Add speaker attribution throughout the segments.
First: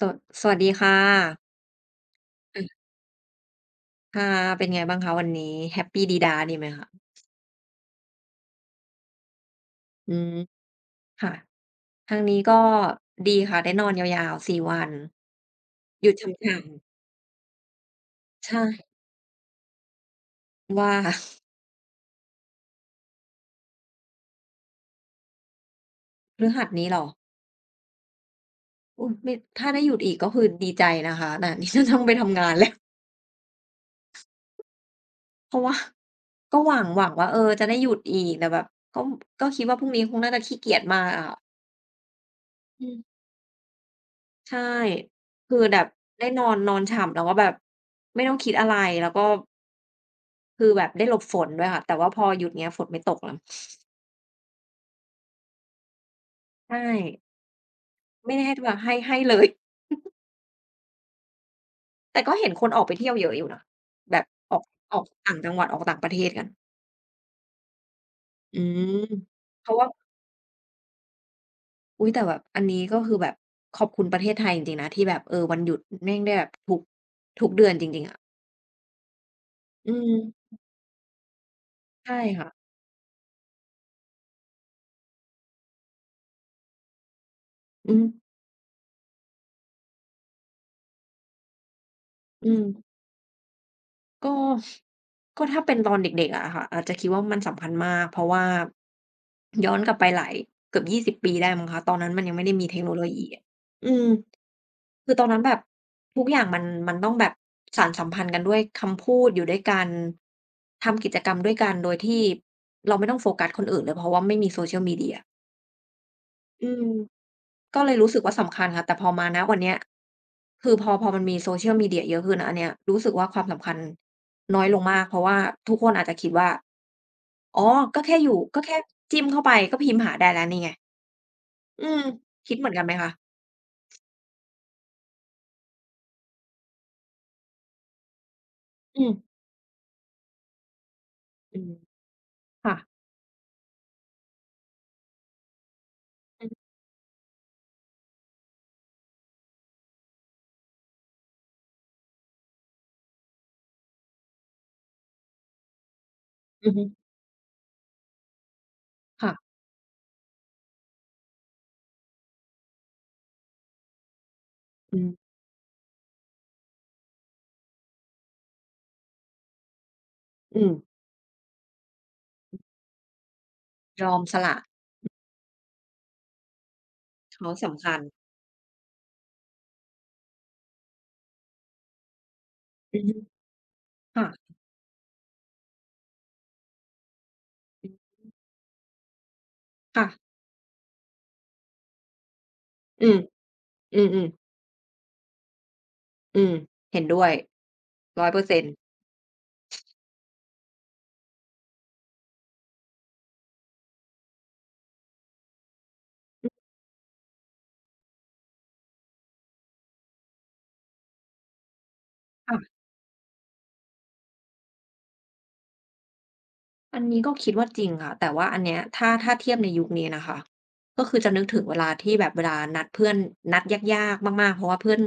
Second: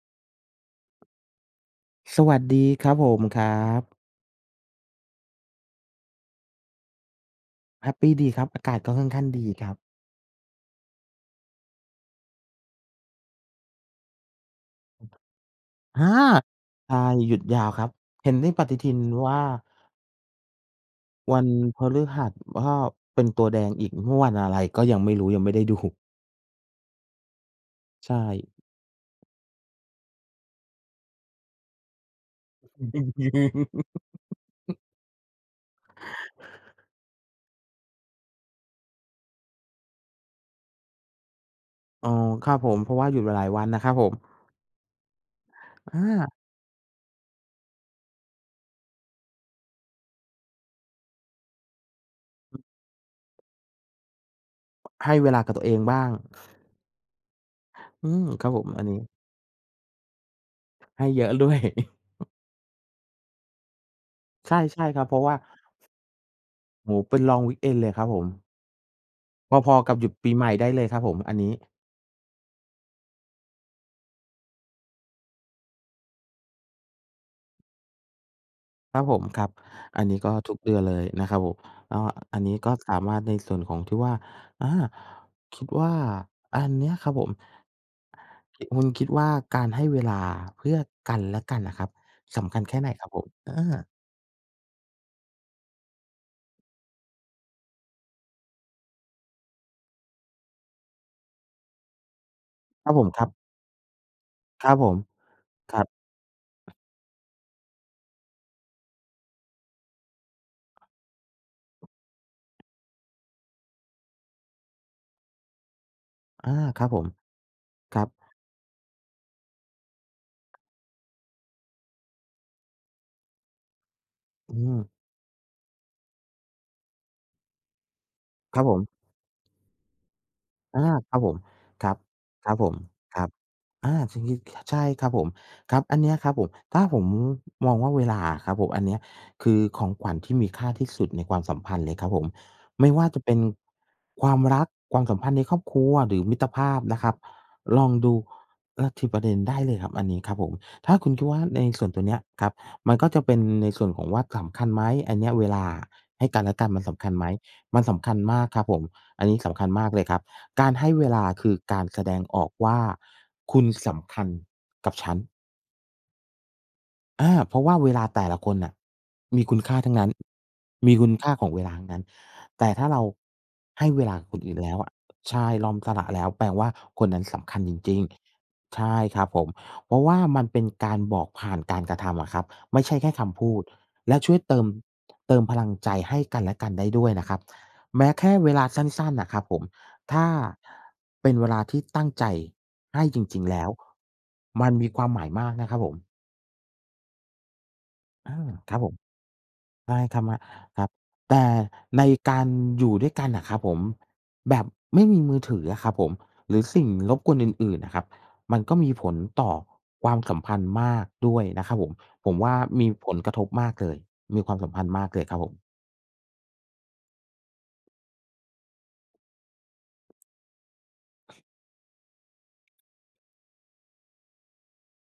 Speaker 1: สวสวัสดีค่ะ
Speaker 2: สวัส
Speaker 1: ค่ะ
Speaker 2: ดีครับผมครับ
Speaker 1: ค่ะเป็นไงบ้างคะวันนี้แฮปปี้ดีดาดีไหมคะ
Speaker 2: แฮปปีดีครับอากาศก็ค่อนข้างดีครับ
Speaker 1: อืมค่ะทางนี้ก็ดีค่ะ ได้นอนยาวๆสี่วันห
Speaker 2: อา
Speaker 1: ยุดฉ่ำๆ
Speaker 2: ใช่หยุดยาวครับเห็นใน
Speaker 1: ใช่
Speaker 2: ปฏิทินว่า
Speaker 1: ว่า
Speaker 2: วันพฤหัสก็เป็นตัวแดงอีกว่าวันอะไรก็ยังไม่รู้ยังไม่ได้ดู
Speaker 1: พฤหัสนี้เหรอ
Speaker 2: ใช่
Speaker 1: อุ๊ยไม่ถ้าได้หยุดอีกก็คือดีใจนะคะแต่ นี่จะต้องไปทำงานแล้ว เพราะว่าก็หวังว่าเออจะได้หยุดอีกแต่แบบก็ก็คิดว่าพรุ่งนี้คงน่าจะขี้เกียจมากอะค่ะ
Speaker 2: อ๋อครับผม
Speaker 1: อื
Speaker 2: เพ
Speaker 1: ม
Speaker 2: ราะว่าหยุดมาหลายวันนะครับผม
Speaker 1: ใช่คือแบบ
Speaker 2: อ
Speaker 1: ได้นอ
Speaker 2: า
Speaker 1: นนอนฉ่ำแล้วก็แบบไม่ต้องคิดอะไรแล้วก็ คือแบบได้หลบฝนด้วยค่ะแต่ว่าพอหยุดเงี้ยฝนไม่ตกแล้ว
Speaker 2: ให้เวลากับตัวเองบ้าง
Speaker 1: ใช่
Speaker 2: อืม
Speaker 1: ไม่ได้
Speaker 2: ครับ
Speaker 1: ให้
Speaker 2: ผ
Speaker 1: ด้วย
Speaker 2: มอัน
Speaker 1: ให้
Speaker 2: นี้
Speaker 1: ให้เลย
Speaker 2: ให้เยอะด้วย
Speaker 1: แต่ก็เห็นคนออกไปเที่ยวเยอะอยู่นะแบบอ
Speaker 2: ใช่
Speaker 1: อก
Speaker 2: ใช่
Speaker 1: อ
Speaker 2: ค
Speaker 1: อ
Speaker 2: รั
Speaker 1: ก
Speaker 2: บเพราะ
Speaker 1: ต่า
Speaker 2: ว่า
Speaker 1: งจังหวัดออกต่างประเทศกัน
Speaker 2: โอ้โฮเป็น long weekend เลยครับผม
Speaker 1: อืมเพ
Speaker 2: พอ
Speaker 1: ราะว่า
Speaker 2: ๆกับหยุดปีใหม่ได้เลยครับผมอันนี้
Speaker 1: อุ๊ยแต่แบบอันนี้ก็คือแบบขอบคุณประเทศไทยจริงๆนะที่แบบเออวันหยุดแม่งได้แบบทุกเดือนจริงๆอะ
Speaker 2: ครับผมครับ
Speaker 1: อื
Speaker 2: อันนี้ก็
Speaker 1: ม
Speaker 2: ทุกเดือนเลยนะครับผมก็
Speaker 1: ใช่
Speaker 2: อัน
Speaker 1: ค่ะ
Speaker 2: นี้ก็สามารถในส่วนของที่ว่าอาคิดว่าอันเนี้ยครับผม
Speaker 1: อืม
Speaker 2: คุณคิดว่าการให้เวลาเพื่อกันและกันน่ะครับ
Speaker 1: อื
Speaker 2: สำคั
Speaker 1: ม
Speaker 2: ญแค่ไหนครับผม
Speaker 1: ก็ก็ถ้าเป็นตอนเด็กๆอะค่ะอาจจะคิดว่ามันสำคัญมากเพราะว่าย้อนกลับไปหลายเกือบ20ปีได้มั้งคะตอนนั้นมันยังไม่ได้มีเทค
Speaker 2: ค
Speaker 1: โน
Speaker 2: รับผ
Speaker 1: โล
Speaker 2: มค
Speaker 1: ยี
Speaker 2: รับ
Speaker 1: อะอืม
Speaker 2: ครับผม
Speaker 1: คือตอนนั้นแบบ
Speaker 2: ครับ
Speaker 1: ทุกอย่างมันต้องแบบสานสัมพันธ์กันด้วยคำพูดอยู่ด้วยกันทำกิจกรรมด้วยกันโดยที่เราไม่ต้องโฟกัสคนอื่นเลยเพราะว่าไม่มี social media
Speaker 2: อา
Speaker 1: อื
Speaker 2: ค
Speaker 1: ม
Speaker 2: รับผม
Speaker 1: ก็เล
Speaker 2: ค
Speaker 1: ย
Speaker 2: รับ
Speaker 1: รู้สึกว่าสำคัญค่ะแต่พอมาณวันเนี้ยคือพอมันมี Social Media เยอะขึ้นอะอันเนี้ยรู้สึกว่าความสำคัญ
Speaker 2: อื
Speaker 1: น้อยล
Speaker 2: ม
Speaker 1: งมากเพราะว่าทุกคนอาจจะคิดว่าอ๋อก็แค่อยู่
Speaker 2: ค
Speaker 1: ก็
Speaker 2: รับผ
Speaker 1: แค่
Speaker 2: ม
Speaker 1: จิ้มเข้าไปก็พิมพ์หาได้แล้วนี่ไง
Speaker 2: อาครับผม
Speaker 1: อื
Speaker 2: ครับ
Speaker 1: ม
Speaker 2: ครั
Speaker 1: คิด
Speaker 2: บ
Speaker 1: เห
Speaker 2: ผ
Speaker 1: มือน
Speaker 2: ม
Speaker 1: กันไหมคะ
Speaker 2: ครับอาทีนี้ใช่ครับผมครับอันเนี้ยครับผมถ้าผมมองว่าเวลาอะครับผมอันเนี้ย
Speaker 1: อืม
Speaker 2: คือของขวัญที่มีค่าที่สุดในความสั
Speaker 1: อื
Speaker 2: ม
Speaker 1: ม
Speaker 2: พันธ์เลยครับผม
Speaker 1: ค่ะ
Speaker 2: ไม่ว่าจะเป็นความรักความสัมพันธ์ในครอบครัวหรือมิต
Speaker 1: อื
Speaker 2: ร
Speaker 1: ม
Speaker 2: ภาพนะครับลองดูลัทิประเด็นได้เลยครับอันนี้ครับผมถ้าคุณคิดว่าในส่วนตัวเนี้ยครับมันก็จะเป็นในส่วนของว่าสำคัญไหมอันเนี้ยเวลาให้กันและกั
Speaker 1: อื
Speaker 2: น
Speaker 1: อ
Speaker 2: มั
Speaker 1: ฮึ
Speaker 2: นสำคัญไหมมันสำคัญมากครับผมอันนี้
Speaker 1: ค่ะ
Speaker 2: สำคัญมากเลยครับ การให้เวลาคือการแสดงออกว่าคุณสำคัญกับ
Speaker 1: อืม
Speaker 2: ฉัน เพราะว่าเวลาแต่ละคนน่ะมีคุณค่าทั้งนั้น
Speaker 1: อืม
Speaker 2: มีคุณค่าของเวลาทั้งนั้นแต่ถ้าเราให้เว
Speaker 1: ยอ
Speaker 2: ลา
Speaker 1: ม
Speaker 2: กับ
Speaker 1: ส
Speaker 2: คน
Speaker 1: ละ
Speaker 2: อื่นแล้วอะใช่ยอมสละแล้วแปลว่าคนนั้น
Speaker 1: เขา
Speaker 2: สำคัญจ
Speaker 1: สำคั
Speaker 2: ริ
Speaker 1: ญ
Speaker 2: งๆใช่ครับผมเพราะว่ามันเป็นการบอกผ่านการกระทำอะครับไม่ใช่
Speaker 1: อือ
Speaker 2: แค่
Speaker 1: ฮึ
Speaker 2: คำพูดและ
Speaker 1: ค่ะ
Speaker 2: ช่วยเติมเติมพลังใจให้กันและกันได้ด้วยนะครับ
Speaker 1: อื
Speaker 2: แม้
Speaker 1: ม
Speaker 2: แค่เวลาสั้นๆน่ะครับผม
Speaker 1: ค่ะ
Speaker 2: ถ้าเป็นเวลาที่ตั้งใจให้
Speaker 1: อื
Speaker 2: จ
Speaker 1: ม
Speaker 2: ริงๆแล้ว
Speaker 1: อือๆ
Speaker 2: มันมีความหมายมากนะครับผม
Speaker 1: อืมเห็นด้วย100%อย
Speaker 2: อา
Speaker 1: เปอร์เซ็น
Speaker 2: ค
Speaker 1: ต์
Speaker 2: รับผม ใช่ครับมครับแต่ในการอยู่ด้วยกันอะครับผมแบบไม่มีมือถืออะครับผม
Speaker 1: อื
Speaker 2: หรือ
Speaker 1: ม
Speaker 2: สิ่งรบกวนอื่นๆน่ะครับมันก็มีผลต่อความสัมพันธ์มากด้วยนะครับผมผมว่า
Speaker 1: ค่ะ
Speaker 2: มีผลกระทบมากเลยมีความสัมพันธ์มากเลยครับผม
Speaker 1: อันนี้ก็คิดว่าจริงค่ะแต่ว่าอันเนี้ยถ้าเทียบในยุคนี้นะคะก็คือจะนึกถึงเวลาที่แบบเวลานัดเพื่อนนัดยากๆมากๆเพราะว่าเพื่อน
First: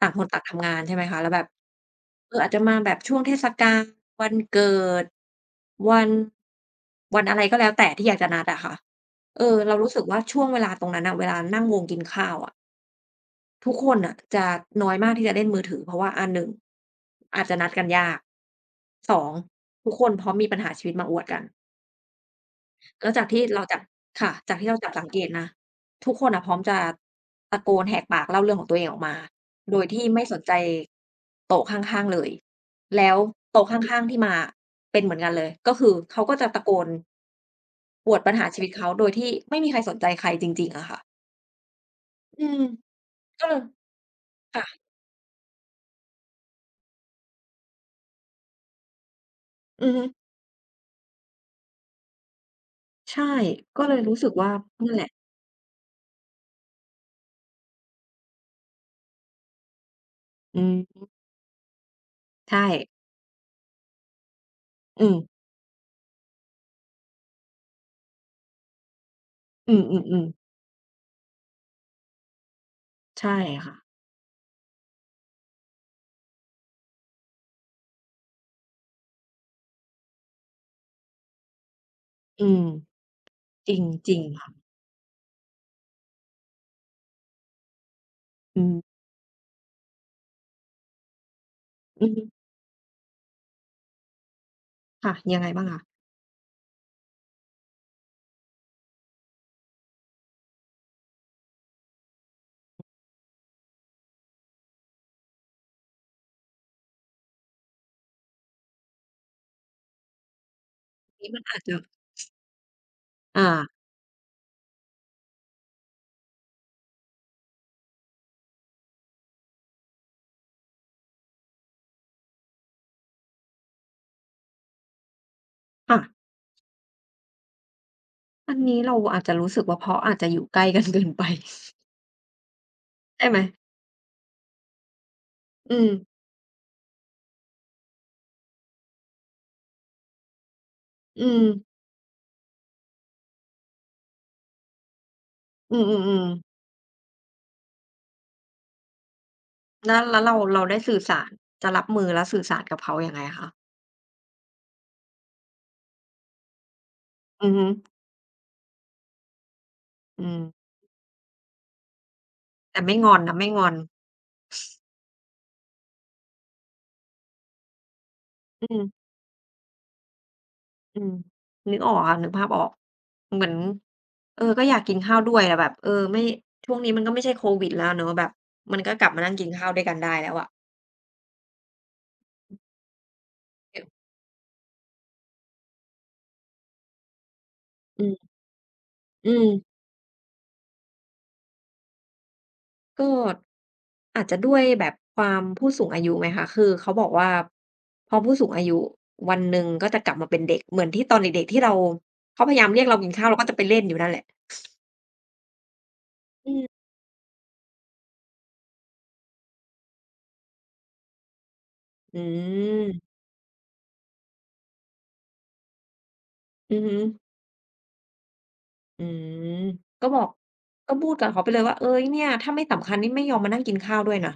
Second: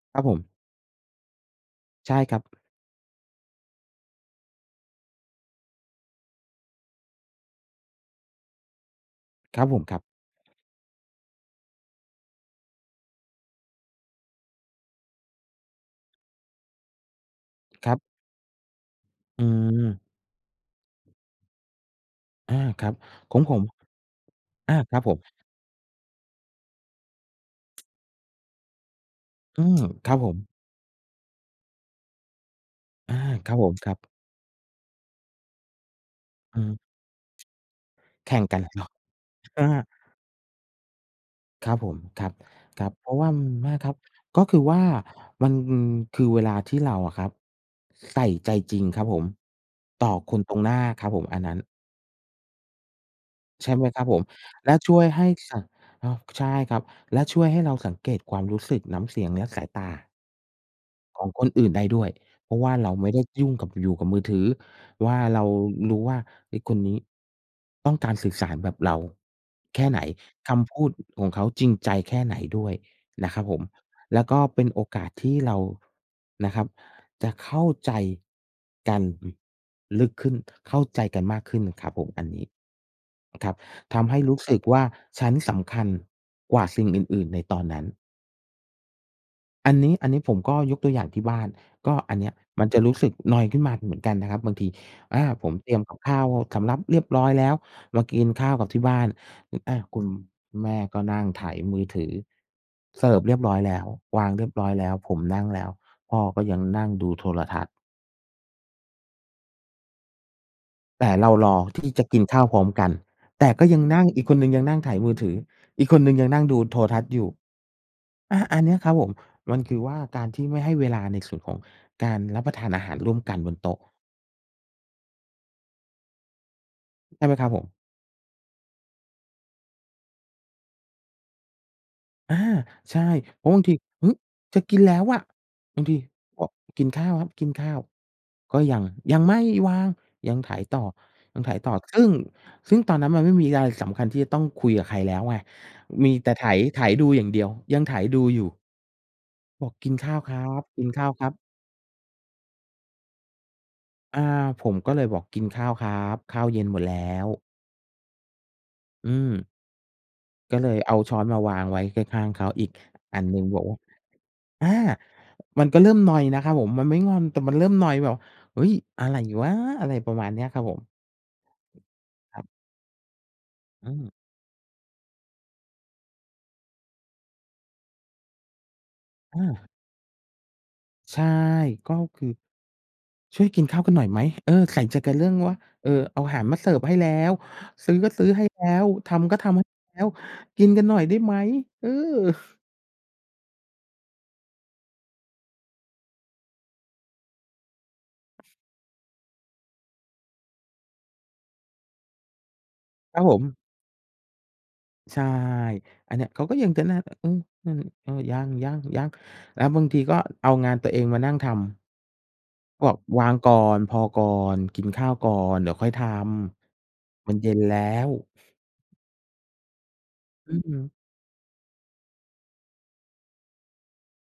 Speaker 1: ต่าง
Speaker 2: ค
Speaker 1: ค
Speaker 2: รับ
Speaker 1: น
Speaker 2: ผ
Speaker 1: ต่างทำ
Speaker 2: ม
Speaker 1: งานใช่ไหมคะแล้วแบบ
Speaker 2: ใช่
Speaker 1: เอ
Speaker 2: ค
Speaker 1: อ
Speaker 2: รับ
Speaker 1: อาจจะมาแบบช่วงเทศกาลวันเกิดวันวันอะไรก็แล้วแต่ที่อยากจะนัดอะค่ะเออ
Speaker 2: ครับ
Speaker 1: เรา
Speaker 2: ผม
Speaker 1: รู้
Speaker 2: ครั
Speaker 1: สึกว่า
Speaker 2: บ
Speaker 1: ช่วงเวลาตรงนั้นน่ะเวลานั่งวงกินข้าวอะทุกคนน่ะจะน้อยมากที่จะเล่นมือถือเพราะว่าอาหนึ่งอาจจะนัดกัน
Speaker 2: ครั
Speaker 1: ยาก
Speaker 2: บ
Speaker 1: สอง
Speaker 2: อื
Speaker 1: ทุกคน
Speaker 2: ม
Speaker 1: พร้อมมีปัญหาชีวิตมาอวดกัน
Speaker 2: ครับ
Speaker 1: แล้วจาก
Speaker 2: ขอ
Speaker 1: ที่
Speaker 2: งผ
Speaker 1: เรา
Speaker 2: ม
Speaker 1: จับค่ะจากที่เราจับ
Speaker 2: ครับ
Speaker 1: สัง
Speaker 2: ผ
Speaker 1: เก
Speaker 2: ม
Speaker 1: ตนะทุกคนอ่ะพร้อมจะตะโกนแหกปากเล่าเรื่องของตัวเองออกมา
Speaker 2: อื
Speaker 1: โด
Speaker 2: ม
Speaker 1: ยที่
Speaker 2: ครับ
Speaker 1: ไม่
Speaker 2: ผ
Speaker 1: ส
Speaker 2: ม
Speaker 1: นใจโต๊ะข้างๆเลยแล้ว
Speaker 2: อาครับผ
Speaker 1: โต๊ะ
Speaker 2: มครั
Speaker 1: ข้างๆที่
Speaker 2: บ
Speaker 1: มาอะเป็นเหมือนกันเลยก็คือเขาก็จะ
Speaker 2: อื
Speaker 1: ตะโกน
Speaker 2: ม
Speaker 1: อวดปัญ
Speaker 2: แข่ง
Speaker 1: หา
Speaker 2: กั
Speaker 1: ชี
Speaker 2: น
Speaker 1: วิต
Speaker 2: เหร
Speaker 1: เขา
Speaker 2: อ
Speaker 1: โดยที่ไม่
Speaker 2: อา
Speaker 1: มีใครสนใจใครจริงๆอะค่ะ
Speaker 2: ครับผมครับ
Speaker 1: อืม
Speaker 2: ครับเพราะว่า
Speaker 1: ก็เลย
Speaker 2: มครับก็คือว่า
Speaker 1: ค่ะ
Speaker 2: มันคือเวลาที่เราอะครับใส่ใจจริงครับผม
Speaker 1: อือฮึ
Speaker 2: ต่อคนตรงหน้าครับผมอันนั้น
Speaker 1: ใช่
Speaker 2: ใช่
Speaker 1: ก็
Speaker 2: ไหม
Speaker 1: เล
Speaker 2: ค
Speaker 1: ย
Speaker 2: รับผ
Speaker 1: รู้
Speaker 2: ม
Speaker 1: สึกว่า
Speaker 2: และ
Speaker 1: นั่น
Speaker 2: ช่
Speaker 1: แห
Speaker 2: วย
Speaker 1: ละ
Speaker 2: ให้สอ้าวใช่ครับและช่วยให้เราสังเกตความรู้สึกน้ำเสียงและสายตา
Speaker 1: อืม
Speaker 2: ของคนอื่นได้ด้วยเพ
Speaker 1: ใช่
Speaker 2: ราะว่าเราไม่ได้ยุ่งกับอยู่กับมือถือ
Speaker 1: อืม
Speaker 2: ว่าเรารู้ว่าเฮ้ยคนนี้ต้องการสื่อสารแบบเรา
Speaker 1: อื
Speaker 2: แค่ไหน
Speaker 1: อๆๆ
Speaker 2: คำพูดของเขาจริงใจแค่ไหนด้วยนะ
Speaker 1: ใช่
Speaker 2: ครับผม
Speaker 1: ค่ะ
Speaker 2: แล้วก็เป็นโอกาสที่เรานะครับจะเข้าใจกันลึกขึ้นเข้าใจกันมากขึ้นครับผมอันนี้
Speaker 1: อืม
Speaker 2: ครับ
Speaker 1: จริงจ
Speaker 2: ทำ
Speaker 1: ริ
Speaker 2: ให้
Speaker 1: ง
Speaker 2: รู้
Speaker 1: ค่ะ
Speaker 2: สึกว่าฉันสำคัญกว่าสิ่งอื่นๆในตอนนั้น
Speaker 1: อืม
Speaker 2: อันนี้อันนี้ผมก็ยกตัวอย่างที่บ้านก็
Speaker 1: อือ
Speaker 2: อัน
Speaker 1: ฮึ
Speaker 2: เนี้ยมันจะรู้สึกนอยขึ้นมาเหมือนกันนะครับบางที
Speaker 1: ค่ะยัง
Speaker 2: ผ
Speaker 1: ไง
Speaker 2: ม
Speaker 1: บ้าง
Speaker 2: เตรี
Speaker 1: คะ
Speaker 2: ยมกับข้าวสำรับเรียบร้อยแล้วมากินข้าวกับที่บ้านออาคุณแม่ก็นั่งไถมือถือเสิร์ฟเรียบร้อยแล้ววางเรียบร้อยแล้วผมนั่งแล้วพ่อก็ยังนั่งดูโทรทัศน์แต่
Speaker 1: นี้
Speaker 2: เรา
Speaker 1: มัน
Speaker 2: รอ
Speaker 1: อาจจะ
Speaker 2: ที่จะกินข้าวพร้อมกัน
Speaker 1: อา
Speaker 2: แต่ก็ยังนั่งอีกคนหนึ่งยังนั่งไถมือถืออีกคนหนึ่งยังนั่งดูโทรทัศน์อยู่ อันเนี้ยครับผมมันคือว่าการที่ไม่ให้เวลาในส่วนของการรับประทานอาหารร่วมกันบนโต๊ะ
Speaker 1: ค่ะ
Speaker 2: ใช่ไหมครับผม
Speaker 1: อันนี้เราอาจจะรู้สึกว่าเพราะอาจจะอยู่ใกล้กันเกินไป
Speaker 2: อาใช่
Speaker 1: ใช่ไหม
Speaker 2: เพราะบางทีเฮ้ยจะกินแล้วอะ
Speaker 1: อื
Speaker 2: บาง
Speaker 1: ม
Speaker 2: ทีบอกกินข้าวครับกินข้าวก็ยังยังไม่วางยังไถต่อ
Speaker 1: อื
Speaker 2: ยัง
Speaker 1: ม
Speaker 2: ไถต่อซึ่งซึ่งตอนนั้นมันไม่มีอะไรสำคัญที่จะต้องคุยกับใครแล้วไง
Speaker 1: อื
Speaker 2: มี
Speaker 1: ม
Speaker 2: แต่ไถ
Speaker 1: ๆ
Speaker 2: ไถดูอย่างเดียวยังไถดูอยู่บอก
Speaker 1: ๆ
Speaker 2: กิน
Speaker 1: แล้ว
Speaker 2: ข้า
Speaker 1: แล้
Speaker 2: ว
Speaker 1: ว
Speaker 2: ค
Speaker 1: เรา
Speaker 2: รั
Speaker 1: เรา
Speaker 2: บ
Speaker 1: ได้
Speaker 2: กิน
Speaker 1: สื่อ
Speaker 2: ข้าวค
Speaker 1: สา
Speaker 2: รั
Speaker 1: ร
Speaker 2: บ
Speaker 1: จะรับมือและสื่อสารกับเขายังไงคะ
Speaker 2: อาผมก็เลยบอกกินข้าวครับข้าวเย็นหมดแล้ว
Speaker 1: อือฮึ
Speaker 2: อืม
Speaker 1: อืม
Speaker 2: ก็เลยเอาช้อนมาวางไว้ข้างๆเขาอีก
Speaker 1: แต่ไม่งอน
Speaker 2: อันห
Speaker 1: นะ
Speaker 2: นึ่ง
Speaker 1: ไม่
Speaker 2: บ
Speaker 1: ง
Speaker 2: อก
Speaker 1: อน
Speaker 2: ว่าอามันก็เริ่มนอยน์นะครับผมมันไม่งอนแต่มันเริ่มนอยน์แบบเฮ้ย
Speaker 1: อื
Speaker 2: อะ
Speaker 1: ม
Speaker 2: ไรวะอะไรประมาณเนี้ยครับผม
Speaker 1: อืมนึกออกค่ะนึก
Speaker 2: ครั
Speaker 1: ภาพอ
Speaker 2: บ
Speaker 1: อกเหมือน
Speaker 2: อืม
Speaker 1: เออก็อยากกินข้าวด้วยแต่แบบเออไม่ช่วงนี้มันก็ไม่ใช่โควิดแล้วเนาะแบบมันก็กลับมานั่งกิน
Speaker 2: อา
Speaker 1: ข้าวด้วยกันได้แล้วอะ
Speaker 2: ใช่ก็คือช่วยกิน
Speaker 1: เอ
Speaker 2: ข้าวกัน
Speaker 1: อ
Speaker 2: หน่อยไหมเออใส่ใจกันเรื่องว่าเออเอาอาหารมาเสิร์ฟให้แล้วซื้อ
Speaker 1: อื
Speaker 2: ก็ซื้
Speaker 1: ม
Speaker 2: อให้แล้ว
Speaker 1: อื
Speaker 2: ทำก็
Speaker 1: ม
Speaker 2: ทำให้แล้วกินกันหน่อยได้ไหมเออ
Speaker 1: ก็อาจจะด้วยแบบความผู้สูงอายุไหมคะ คือเขาบอกว่าพอผู้สูงอายุวันหนึ่งก็จะกลับมาเป็นเด็กเหมือนที่ตอนเด็กๆที่เราเขาพยายามเรียกเรากิน
Speaker 2: ครับ
Speaker 1: ข้าว
Speaker 2: ผ
Speaker 1: เราก็จะไป
Speaker 2: ม
Speaker 1: เล่นอยู่นั่นแหละ
Speaker 2: ใช่อันเนี้ยเขา
Speaker 1: อื
Speaker 2: ก็ยัง
Speaker 1: ม
Speaker 2: จะนั่นเออนั่นเออยังๆๆแล้วบางทีก็เอางานตัวเองมานั่งทำ
Speaker 1: อื
Speaker 2: บอก
Speaker 1: ม
Speaker 2: วางก่อนพอก่อนกินข้าวก่อนเดี๋ยวค่อยท
Speaker 1: อือฮึ
Speaker 2: ำมันเย็นแล้ว
Speaker 1: อืมก็บอก
Speaker 2: อื
Speaker 1: ก็พู
Speaker 2: ม
Speaker 1: ดกับเขาไปเลยว่าเอ๊ยเนี่ยถ้าไม่สำคัญนี่ไม่ยอมมานั่งกินข้าวด้วยนะ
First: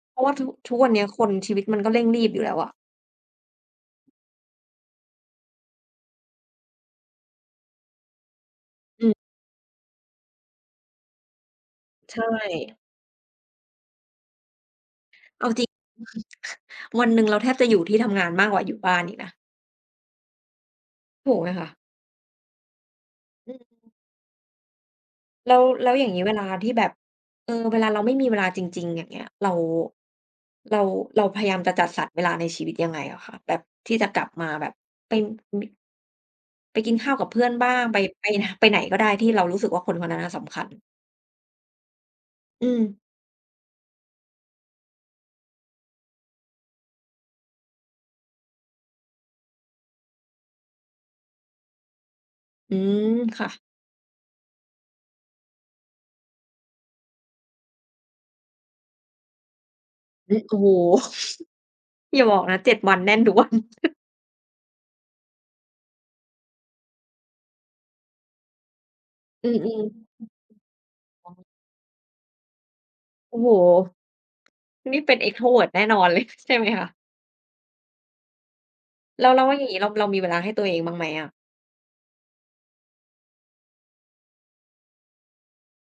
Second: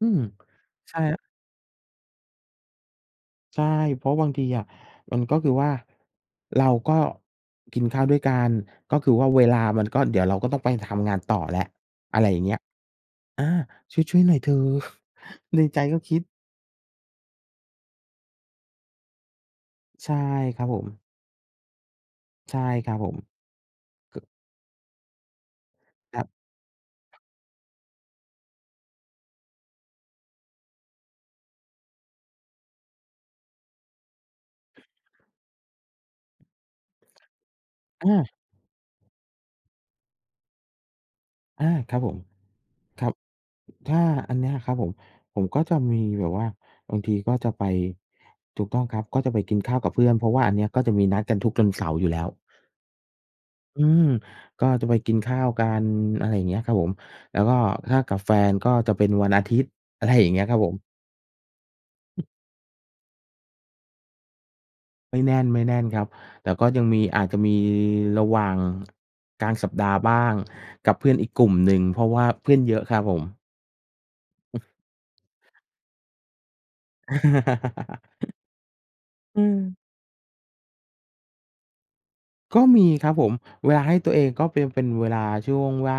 Speaker 2: อื
Speaker 1: เพ
Speaker 2: ม
Speaker 1: ราะว่าทุกวัน
Speaker 2: ใช่
Speaker 1: เนี้ยคนชีวิตมันก็เร่งรีบอยู่แล้วอะ
Speaker 2: ใช่เพราะบางทีอะมันก็คือว่าเราก็กินข้าวด้วยกันก็คื
Speaker 1: อื
Speaker 2: อ
Speaker 1: ม
Speaker 2: ว่าเวลามันก็เดี๋ยวเราก็ต้องไปทำงานต่อแล้วอะ
Speaker 1: ใช่
Speaker 2: ไรอย่างเงี้ยอาช่วยๆหน่อยเถอะ
Speaker 1: เอา จ
Speaker 2: ใน
Speaker 1: ริง
Speaker 2: ใจก็คิด
Speaker 1: วันหนึ่งเราแทบจะอยู่ที่ทำงานมากกว่าอยู่บ้านอีกนะ
Speaker 2: ใช่ครับผม
Speaker 1: ถูกไหมคะ
Speaker 2: ใช่ครับผม
Speaker 1: อืม
Speaker 2: ก
Speaker 1: แล้วอย่าง
Speaker 2: ค
Speaker 1: งี้
Speaker 2: รับ
Speaker 1: เวลาที่แบบเออเวลาเราไม่มีเวลาจริงๆอย่างเงี้ยเราเราพยายามจะจัดสรรเวลาในชีวิตยังไงอะคะแบบที่จะกลับมาแบบไปมิไปกินข้าวกับเพื่อนบ้างไป
Speaker 2: อา
Speaker 1: ไปไปไหนก็ได้ที่เรารู้สึกว่าคนคนนั้นน่ะสำคัญ
Speaker 2: อาครับผม
Speaker 1: อืม
Speaker 2: ครับถ้าอันเนี้ยครับผมผมก็จะมีแบบว่าบางทีก็จะไปถูกต้องครับก็จะไปกินข้าวกับเพื่อนเพราะว่าอันเนี้ยก็จะมีนัดกันทุกวันเสาร์อยู่แล้ว
Speaker 1: อืมค่ะ
Speaker 2: อืมก็จะไปกินข้าวกันอะไรอย่างเงี้ยครับผมแล้วก็ถ้ากับแฟนก็จะเป็นวันอาทิตย์ อะไรอย่าง
Speaker 1: อื
Speaker 2: เงี้
Speaker 1: อ
Speaker 2: ยครั
Speaker 1: โอ้
Speaker 2: บ
Speaker 1: โฮ
Speaker 2: ผม
Speaker 1: อย่าบอกนะเจ็ดวันแน่นทุกวัน
Speaker 2: ไม่แน่นครับแต่ก็ยังมีอาจจะมีระหว่าง ก
Speaker 1: อื
Speaker 2: ลางสัป
Speaker 1: ม
Speaker 2: ดาห์บ้างกับเพื่อน
Speaker 1: ๆ
Speaker 2: อี
Speaker 1: อ๋
Speaker 2: กก
Speaker 1: อ
Speaker 2: ลุ่มหนึ่งเพราะว่าเพื่อนเยอะครับผม
Speaker 1: โอ้โฮนี่เป็น Extrovert แน่นอนเลย ใช่ไหมคะ แล้วแล้
Speaker 2: อื
Speaker 1: ว
Speaker 2: ม
Speaker 1: อย่างงี้เรามีเวลาให้ตัวเองบ้างไหมอะ
Speaker 2: ก็มีครับผมเวลาให้ตัวเองก็เป็นเวลาช่วงว่า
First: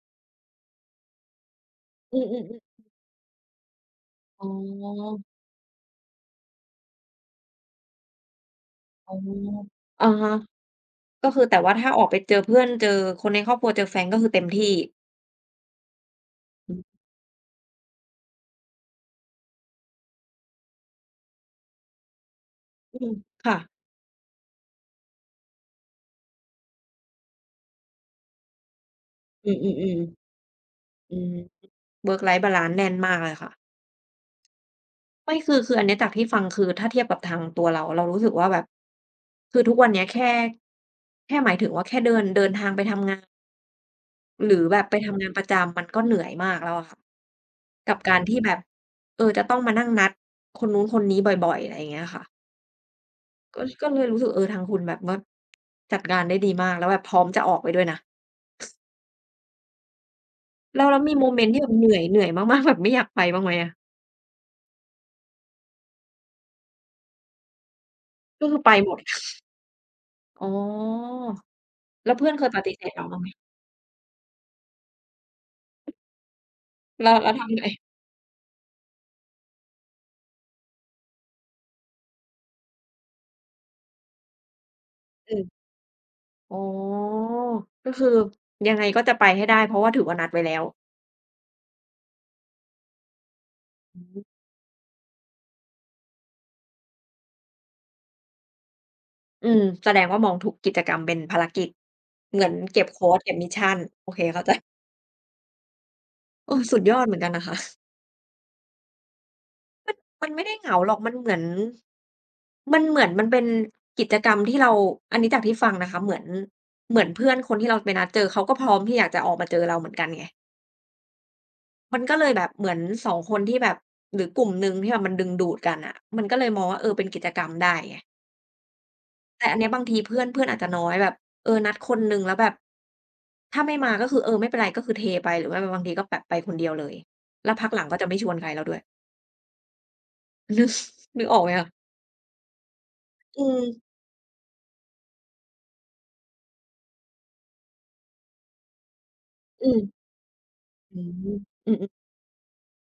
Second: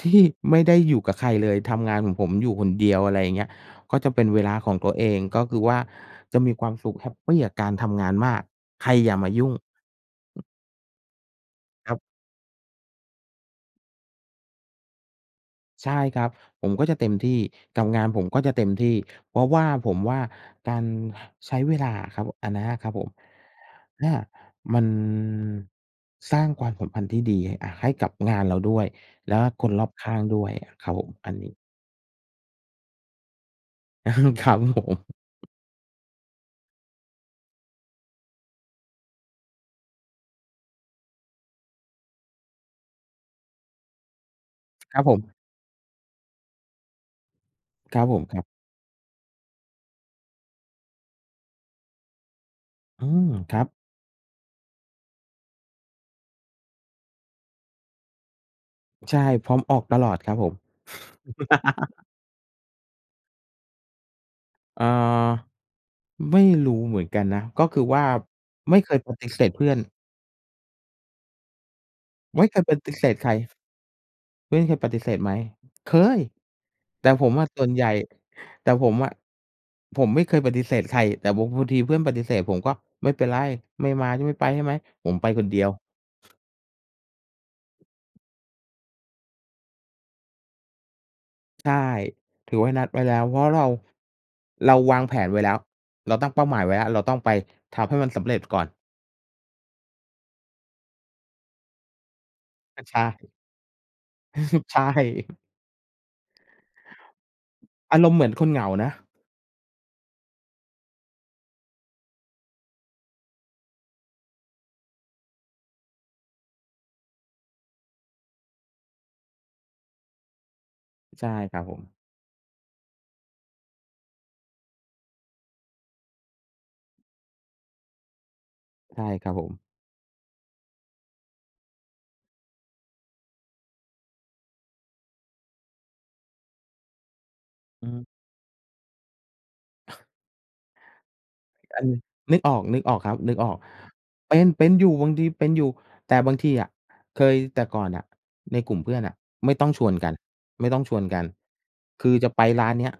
Speaker 2: ที่ไม่ได้อยู่กับใครเลยทำงานของ
Speaker 1: อื
Speaker 2: ผ
Speaker 1: อ
Speaker 2: มอยู่ค
Speaker 1: ๆ
Speaker 2: น
Speaker 1: ๆ
Speaker 2: เดียวอะไรอย่างเงี้ยก็จะเป็นเว
Speaker 1: อ๋อ
Speaker 2: ลาของตัวเองก็คือว่าจะมีความสุขแฮปปีกับการทำงานมากใครอ
Speaker 1: อ๋อ
Speaker 2: ย่ามายุ่ง
Speaker 1: อะฮะ ก็คือแต่ว่า
Speaker 2: ค
Speaker 1: ถ้า
Speaker 2: รั
Speaker 1: ออกไป
Speaker 2: บ
Speaker 1: เจอเพื่อนเจอคนในครอบครัวเจอแฟนก็คือเต็มที่
Speaker 2: ใช่ครับผ
Speaker 1: อื
Speaker 2: มก็
Speaker 1: ม
Speaker 2: จะเต็มที่กับงานผมก็จะเต็มที่เพราะว่าผมว่าการใช้เวลาอะครับอันนั้นอะครับ
Speaker 1: อื
Speaker 2: ผม
Speaker 1: มค่ะ
Speaker 2: อามันสร้างความสัมพันธ์ที่ดีอะให้กับงานเราด้วยแล้วก็
Speaker 1: อื
Speaker 2: คนรอบ
Speaker 1: ม
Speaker 2: ข้าง
Speaker 1: ๆ
Speaker 2: ด้วยอะครับผ
Speaker 1: ๆ
Speaker 2: ม
Speaker 1: อื
Speaker 2: อั
Speaker 1: ม
Speaker 2: นนี้
Speaker 1: work life balance แน่นมากเลยค่ะ
Speaker 2: ครับผม
Speaker 1: ไม่คืออันเนี้ยจากที่ฟังคือถ้าเทียบกับทางตัวเรารู้สึกว่าแบบคือทุกวันเนี้ยแค่หมายถึงว่าแค่เดินเดินทางไปทำงานหรือแบบไป
Speaker 2: ครับผ
Speaker 1: ทำงานป
Speaker 2: ม
Speaker 1: ระจำมันก็เหนื่อยมากแล้วอะค่ะ
Speaker 2: ค
Speaker 1: กับ
Speaker 2: รับผ
Speaker 1: การ
Speaker 2: มค
Speaker 1: ที่
Speaker 2: รับ
Speaker 1: แบบเออจะต้องมานั่งนัดคนนู้นคนนี้บ่อยๆอะไรอย่างเงี้ยค่ะ
Speaker 2: อืมค
Speaker 1: ก็
Speaker 2: รับ
Speaker 1: ก็เลยรู้สึกเออทางคุณแบบว่าจัดการได้ดีมากแล้วแบบพร้อมจะออกไปด้วยนะ
Speaker 2: ใช่พร้อมออกตลอดครับผม
Speaker 1: แล้วมีโมเมนต์ที่แบบเหนื่อยมากๆแบบไม่อยากไปบ้างไหมอะ
Speaker 2: เอ่อไม่รู้เหมือนกันนะก็คือว่า
Speaker 1: ก็คือไป
Speaker 2: ไม่
Speaker 1: หม
Speaker 2: เค
Speaker 1: ด
Speaker 2: ยปฏิเสธเพื่อน
Speaker 1: อ๋อแล้วเพื่อนเค
Speaker 2: ไม่
Speaker 1: ย
Speaker 2: เค
Speaker 1: ป
Speaker 2: ยป
Speaker 1: ฏิเสธ
Speaker 2: ฏิเส
Speaker 1: เรา
Speaker 2: ธ
Speaker 1: บ้างไห
Speaker 2: ใค
Speaker 1: ม
Speaker 2: ร เพื่อนเคยปฏิเสธไหมเคย
Speaker 1: แล้
Speaker 2: แต่
Speaker 1: ว
Speaker 2: ผ
Speaker 1: แล้ว
Speaker 2: มอะ
Speaker 1: ทำไง
Speaker 2: ส่วนใหญ่แต่ผมอะผมไม่เคยปฏิเสธใคร แต่บางทีเพื่อนปฏิเสธผมก็ไม่เป็นไรไม่มาใช่ไม่ไปใช่ไหมผมไปคนเดี
Speaker 1: เออ
Speaker 2: ยว
Speaker 1: อ๋อก็คือยังไงก็จะไปให้ได้เพราะว่าถือว่านัดไว้แล้ว
Speaker 2: ใช่ถือว่านัดไว้แล้วเพราะเรา
Speaker 1: อืม
Speaker 2: เราวางแผนไว้แล้วเราตั้งเป้าหมายไว้แล้วเราต้องไปทำให้มันสำเร็จก่อน
Speaker 1: อืมแสดงว่ามองทุกกิจกรรมเป็นภารกิจเหมือนเก็บโค้ดเก็
Speaker 2: ใช่
Speaker 1: บมิชชันโอเคเข้าใจ
Speaker 2: ใช่
Speaker 1: เออสุดยอดเหมือนกันนะคะ
Speaker 2: อารมณ์เหมือนคนเหงานะ
Speaker 1: มันไม่ได้เหงาหรอกมันเหมือนมันเป็นกิจกรรมที่เราอันนี้จากที่ฟังนะคะเหมือนเพื่อนคนที่เราไปนัดเจอเขาก็พร้อมที่อยากจะออกมาเจอเราเหมือนกันไง
Speaker 2: ใช่ครับผม
Speaker 1: มันก็เลยแบบเหมือนสองคนที่แบบหรือกลุ่มหนึ่งที่แบบมันดึงดูดกันน่ะมันก็เลยมองว่าเออเป็นกิจกรรมได้ไง
Speaker 2: ใช่ครับผ
Speaker 1: แต่
Speaker 2: ม
Speaker 1: อันเนี้ยบางทีเพื่อนเพื่อนอาจจะน้อยแบบเออนัดคนหนึ่งแล้วแบบถ้าไม่มาก็คือเออไม่เป็นไรก็คือเทไปหรือว่าบางทีก็แบบไปคนเดียวเลยแล้วพักหลัง
Speaker 2: อื
Speaker 1: ก็
Speaker 2: ม
Speaker 1: จะไม่ชวนใครแล้วด้วย นึกนึกออกไหมคะ
Speaker 2: อันนึกออกนึกออกครับนึก
Speaker 1: อื
Speaker 2: ออก
Speaker 1: ม
Speaker 2: เป็นเป็นอยู่บางทีเป็นอยู่แต่บางทีอะเคยแต่ก่อนน่ะในกลุ่มเพื่อนน่ะไม่ต้อ
Speaker 1: อื
Speaker 2: ง
Speaker 1: ม
Speaker 2: ชวนกันไม่ต้องชว
Speaker 1: อื
Speaker 2: น
Speaker 1: ม
Speaker 2: กัน
Speaker 1: อือๆ
Speaker 2: คือจะไปร้านเนี้ย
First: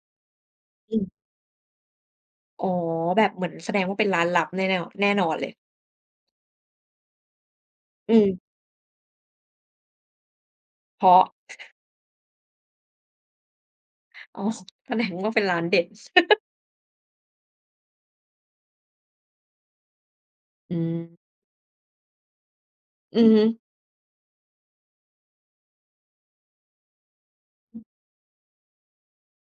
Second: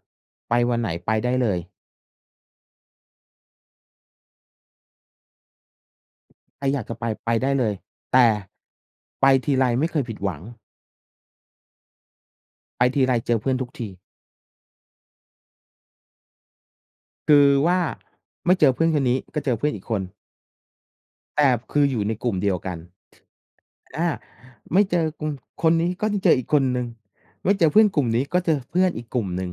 Speaker 2: ไปวันไหน
Speaker 1: อืม
Speaker 2: ไปได้เลย
Speaker 1: อ๋อแบบเหมือนแสดงว่าเป็นร้านลับแน่ๆแน่นอนเลย
Speaker 2: ใครอยากจะไปไปได้เลย
Speaker 1: อื
Speaker 2: แต่
Speaker 1: ม
Speaker 2: ไปทีไรไม่เคยผิดหวัง
Speaker 1: เพราะ
Speaker 2: ไปทีไรเจอเพื่อนทุกที
Speaker 1: อ๋อแสดงว่าเป็นร้านเด็ด
Speaker 2: คือว่าไม่เจอเพื่อนคนนี้ก็เจอเพื่อนอีกคน
Speaker 1: อืม
Speaker 2: แต่คืออยู่ในกลุ่มเดียวกัน
Speaker 1: อือฮึ
Speaker 2: อาไม่เจอกลุ่มคนนี้ก็จะเจออีกคนหนึ่งไม่เจอเพื่อนกลุ่มนี้ก็เจอเพื่อนอีกกลุ่มหนึ่ง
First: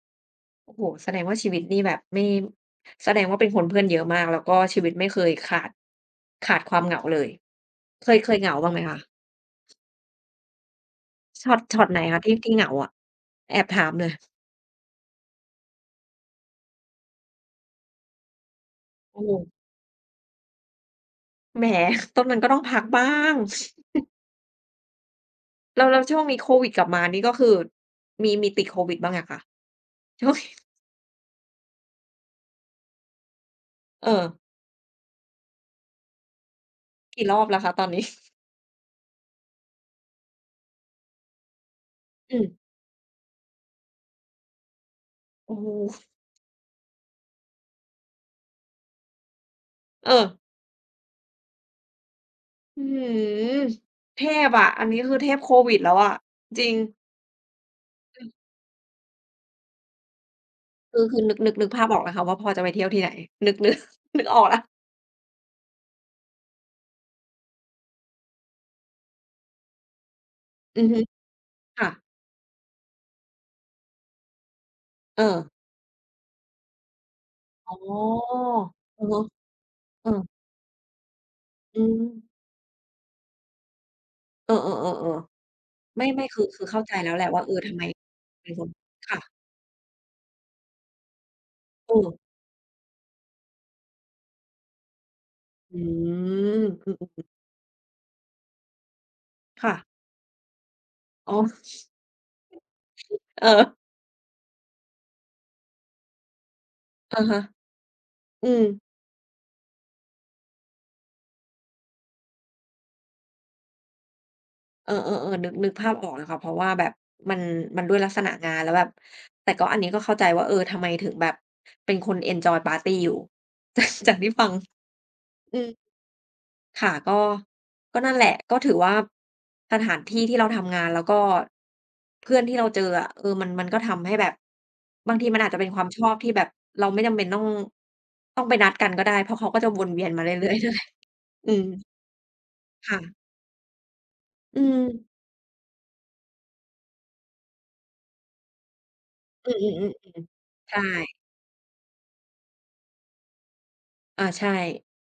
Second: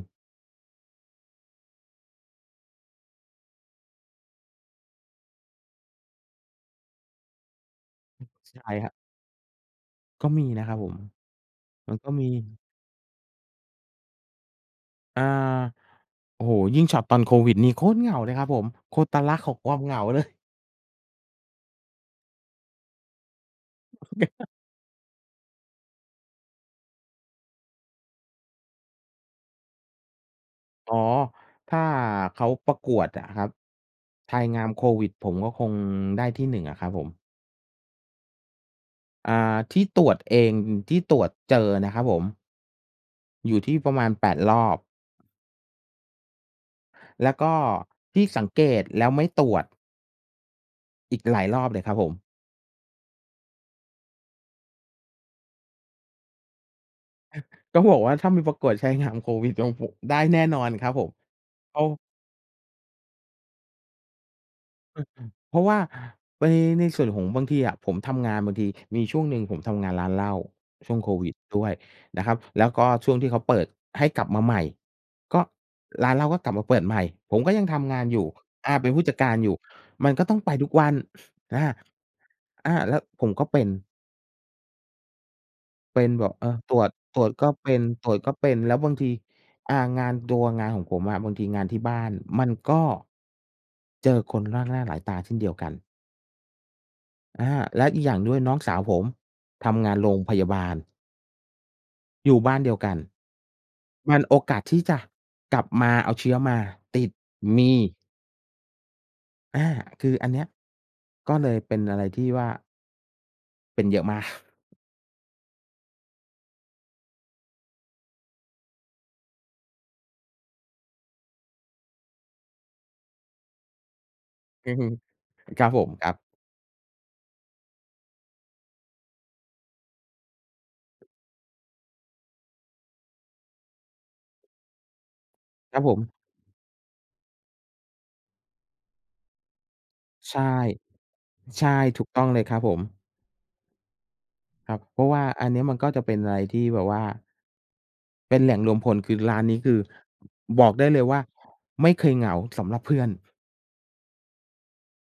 Speaker 1: โอ้โฮแสดงว่าชีวิตนี่แบบไม่แสดงว่าเป็นคนเพื่อนเยอะมากแล้วก็ชีวิตไม่เคยขาดความเหงาเลยเคยเหงาบ้า
Speaker 2: ใช่
Speaker 1: งไหม
Speaker 2: ครับ
Speaker 1: คะ
Speaker 2: ก็มีนะครับผม
Speaker 1: ช็อต
Speaker 2: มั
Speaker 1: ไห
Speaker 2: น
Speaker 1: น
Speaker 2: ก็
Speaker 1: คะ
Speaker 2: มี
Speaker 1: ที่เหงาอะแอบถามเลย
Speaker 2: อาโอ้โฮยิ่งช็อตตอนโควิดนี่โคตรเหงาเลยครับผมโคตร
Speaker 1: โอ้โฮ
Speaker 2: ลักของความเหงาเลย
Speaker 1: แหมตอนนั้นก็ต้องพักบ้างแล้วช่วงนี้โควิดกลับมานี่ก็คือมีติดโควิดบ้างยังคะช่วง
Speaker 2: อ๋อถ้าเขาประกวดอะครับ
Speaker 1: เออ
Speaker 2: ชายงามโควิดผมก็คงได้ที่หนึ่งอะครับผม
Speaker 1: กี่รอบแล้วคะตอนนี้
Speaker 2: อ่าที่ตรวจเองที่ตรวจเจอนะครับผม
Speaker 1: อืม
Speaker 2: อยู่ที่ประมาณแปดรอบ
Speaker 1: โอ้โฮ
Speaker 2: แล้วก็ที่สังเกตแล้วไม่ตรวจ
Speaker 1: เออ
Speaker 2: อีกหลายรอบเลยครับผม
Speaker 1: อื้อฮือเทพอะ อันนี้คือเทพโควิดแล้วอะจริง
Speaker 2: ต้องบอกว่าถ้ามีประกวดชายงามโควิดของผมได้แน่นอนครับ
Speaker 1: คื
Speaker 2: ผ
Speaker 1: อ
Speaker 2: ม
Speaker 1: คือนึก
Speaker 2: เพ
Speaker 1: ภา
Speaker 2: ราะ
Speaker 1: พออกแล้วค่ะว่าพ่อจะไปเที่ยวที่ไหนนึก นึกออกแล้ว
Speaker 2: อืเพราะว่าในในส่วนของบางทีอะผมทำงานบางทีมีช่วงหนึ่งผมทำงานร้านเหล้า
Speaker 1: อือ
Speaker 2: ช่ว
Speaker 1: ฮึ
Speaker 2: งโควิดด้วย
Speaker 1: ค่ะ
Speaker 2: นะครับแล้วก็ช่วงที่เขาเปิดให้กลับมาใหม่
Speaker 1: เออ
Speaker 2: ก็ร้านเหล้าก็กลับมาเปิดใหม่ผมก็ยัง
Speaker 1: อ๋
Speaker 2: ทำ
Speaker 1: อ
Speaker 2: งานอยู่เป็นผู้
Speaker 1: อะ
Speaker 2: จัด
Speaker 1: ฮะ
Speaker 2: การอยู่
Speaker 1: เออ
Speaker 2: มันก็ต้องไปทุกวันอา
Speaker 1: อืม
Speaker 2: อาแล้วผมก็เป็น
Speaker 1: เออๆๆๆ
Speaker 2: เป็
Speaker 1: ไม่
Speaker 2: นแบ
Speaker 1: ไม่
Speaker 2: บ
Speaker 1: คือ
Speaker 2: เออ
Speaker 1: คือ
Speaker 2: ตร
Speaker 1: เข้า
Speaker 2: วจ
Speaker 1: ใจแล้ว
Speaker 2: ต
Speaker 1: แห
Speaker 2: รว
Speaker 1: ละ
Speaker 2: จ
Speaker 1: ว่า
Speaker 2: ก็
Speaker 1: เออทำ
Speaker 2: เป็
Speaker 1: ไม
Speaker 2: นตรวจก็
Speaker 1: เป็
Speaker 2: เป็
Speaker 1: น
Speaker 2: น
Speaker 1: คน
Speaker 2: แล้วบางที
Speaker 1: ค่ะ
Speaker 2: อ่างานตัวงานของผมอะบางทีงานที่
Speaker 1: เอ
Speaker 2: บ้าน
Speaker 1: อ
Speaker 2: มันก็เจอคนมากหน้าหลายตาเช่นเดียวกัน
Speaker 1: อืมอือ
Speaker 2: อาและอีกอย่างด้วยน้องสาวผม
Speaker 1: ๆค่ะ
Speaker 2: ทำงานโรงพยาบาล
Speaker 1: อ๋อ
Speaker 2: อยู่บ้านเดียวกัน
Speaker 1: เออ
Speaker 2: มันโอกาสที่จะกลับมาเอาเชื้อมาติด
Speaker 1: อะฮะ
Speaker 2: มี
Speaker 1: อืม
Speaker 2: อาคืออันเนี้ยก็เลยเป็นอะไรที่ว่าเป็นเยอะมาก
Speaker 1: เออเออเออนึกภาพออกเลยค่ะเพราะว่าแบบมันมันด้วยลักษณะงานแล้วแบบแต่ก็อันนี้ก็เข้าใจว่าเออทำไมถึงแบบเป็นคนเอนจอยปาร์ตีอยู่ จากที่ฟัง
Speaker 2: อือฮึ
Speaker 1: อื
Speaker 2: ครับผม
Speaker 1: ม
Speaker 2: ครับ
Speaker 1: ค่ะก็นั่นแหละก็ถือว่าสถานที่ที่เราทำงานแล้วก็เพื่อนที่เราเจออะเออมันก็ทำให้แบบบางทีมันอาจจะเป็น
Speaker 2: ค
Speaker 1: ค
Speaker 2: รับ
Speaker 1: วาม
Speaker 2: ผ
Speaker 1: ชอบ
Speaker 2: ม
Speaker 1: ที่แบบเราไม่จำเป็นต้องไปนัดกันก็ได้เพราะเขาก็จะวนเวียนมา
Speaker 2: ใช่
Speaker 1: เรื่อยๆนั่นแหละอืม
Speaker 2: ใช่ถูกต้องเลยครับผม
Speaker 1: ค่ะอื
Speaker 2: ค
Speaker 1: ม
Speaker 2: รับเพราะว่าอันเนี้ยมันก็จะเป็นอะไรที่แบบว่าเป็นแหล่งรวมพลคือร้าน
Speaker 1: อื
Speaker 2: นี้คือ
Speaker 1: อๆ
Speaker 2: บ
Speaker 1: ๆ
Speaker 2: อก
Speaker 1: ใช่
Speaker 2: ได้เลยว่าไม่เคยเหงาสำหรับเพื่อน
Speaker 1: อาใช่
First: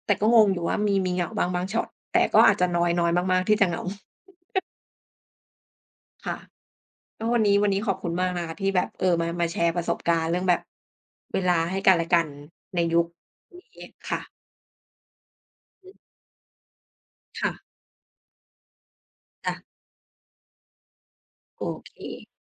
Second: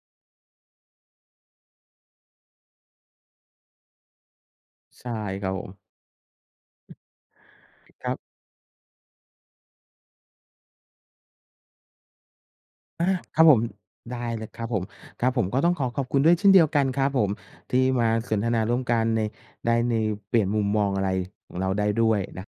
Speaker 1: แต่ก็งงอยู่ว่ามีเหงาบ้างบางช็อตแต่ก็อาจจะน้อยน้อยมากๆที่จะเหงา
Speaker 2: ใช่ครับผม
Speaker 1: ค่ะก็วันนี้ขอบ
Speaker 2: ค
Speaker 1: คุณ
Speaker 2: รั
Speaker 1: มาก
Speaker 2: บ
Speaker 1: นะคะที่แบบเออมาแชร์ประสบการณ์เรื่องแบบเวลาให้กันและกันในยุค
Speaker 2: อาครับผ
Speaker 1: น
Speaker 2: ม
Speaker 1: ี้
Speaker 2: ได้เล
Speaker 1: ค่ะ
Speaker 2: ยครับผมครับผมก็ต้องขอบคุณด้วยเช่นเดียวกันครับผม
Speaker 1: ค่ะ
Speaker 2: ที่มาสนทนาร่วมกันใน
Speaker 1: จ้ะ
Speaker 2: ได้ในเปลี่ยนมุมมองอะไรของ
Speaker 1: โอ
Speaker 2: เราได้
Speaker 1: เค
Speaker 2: ด้วยนะ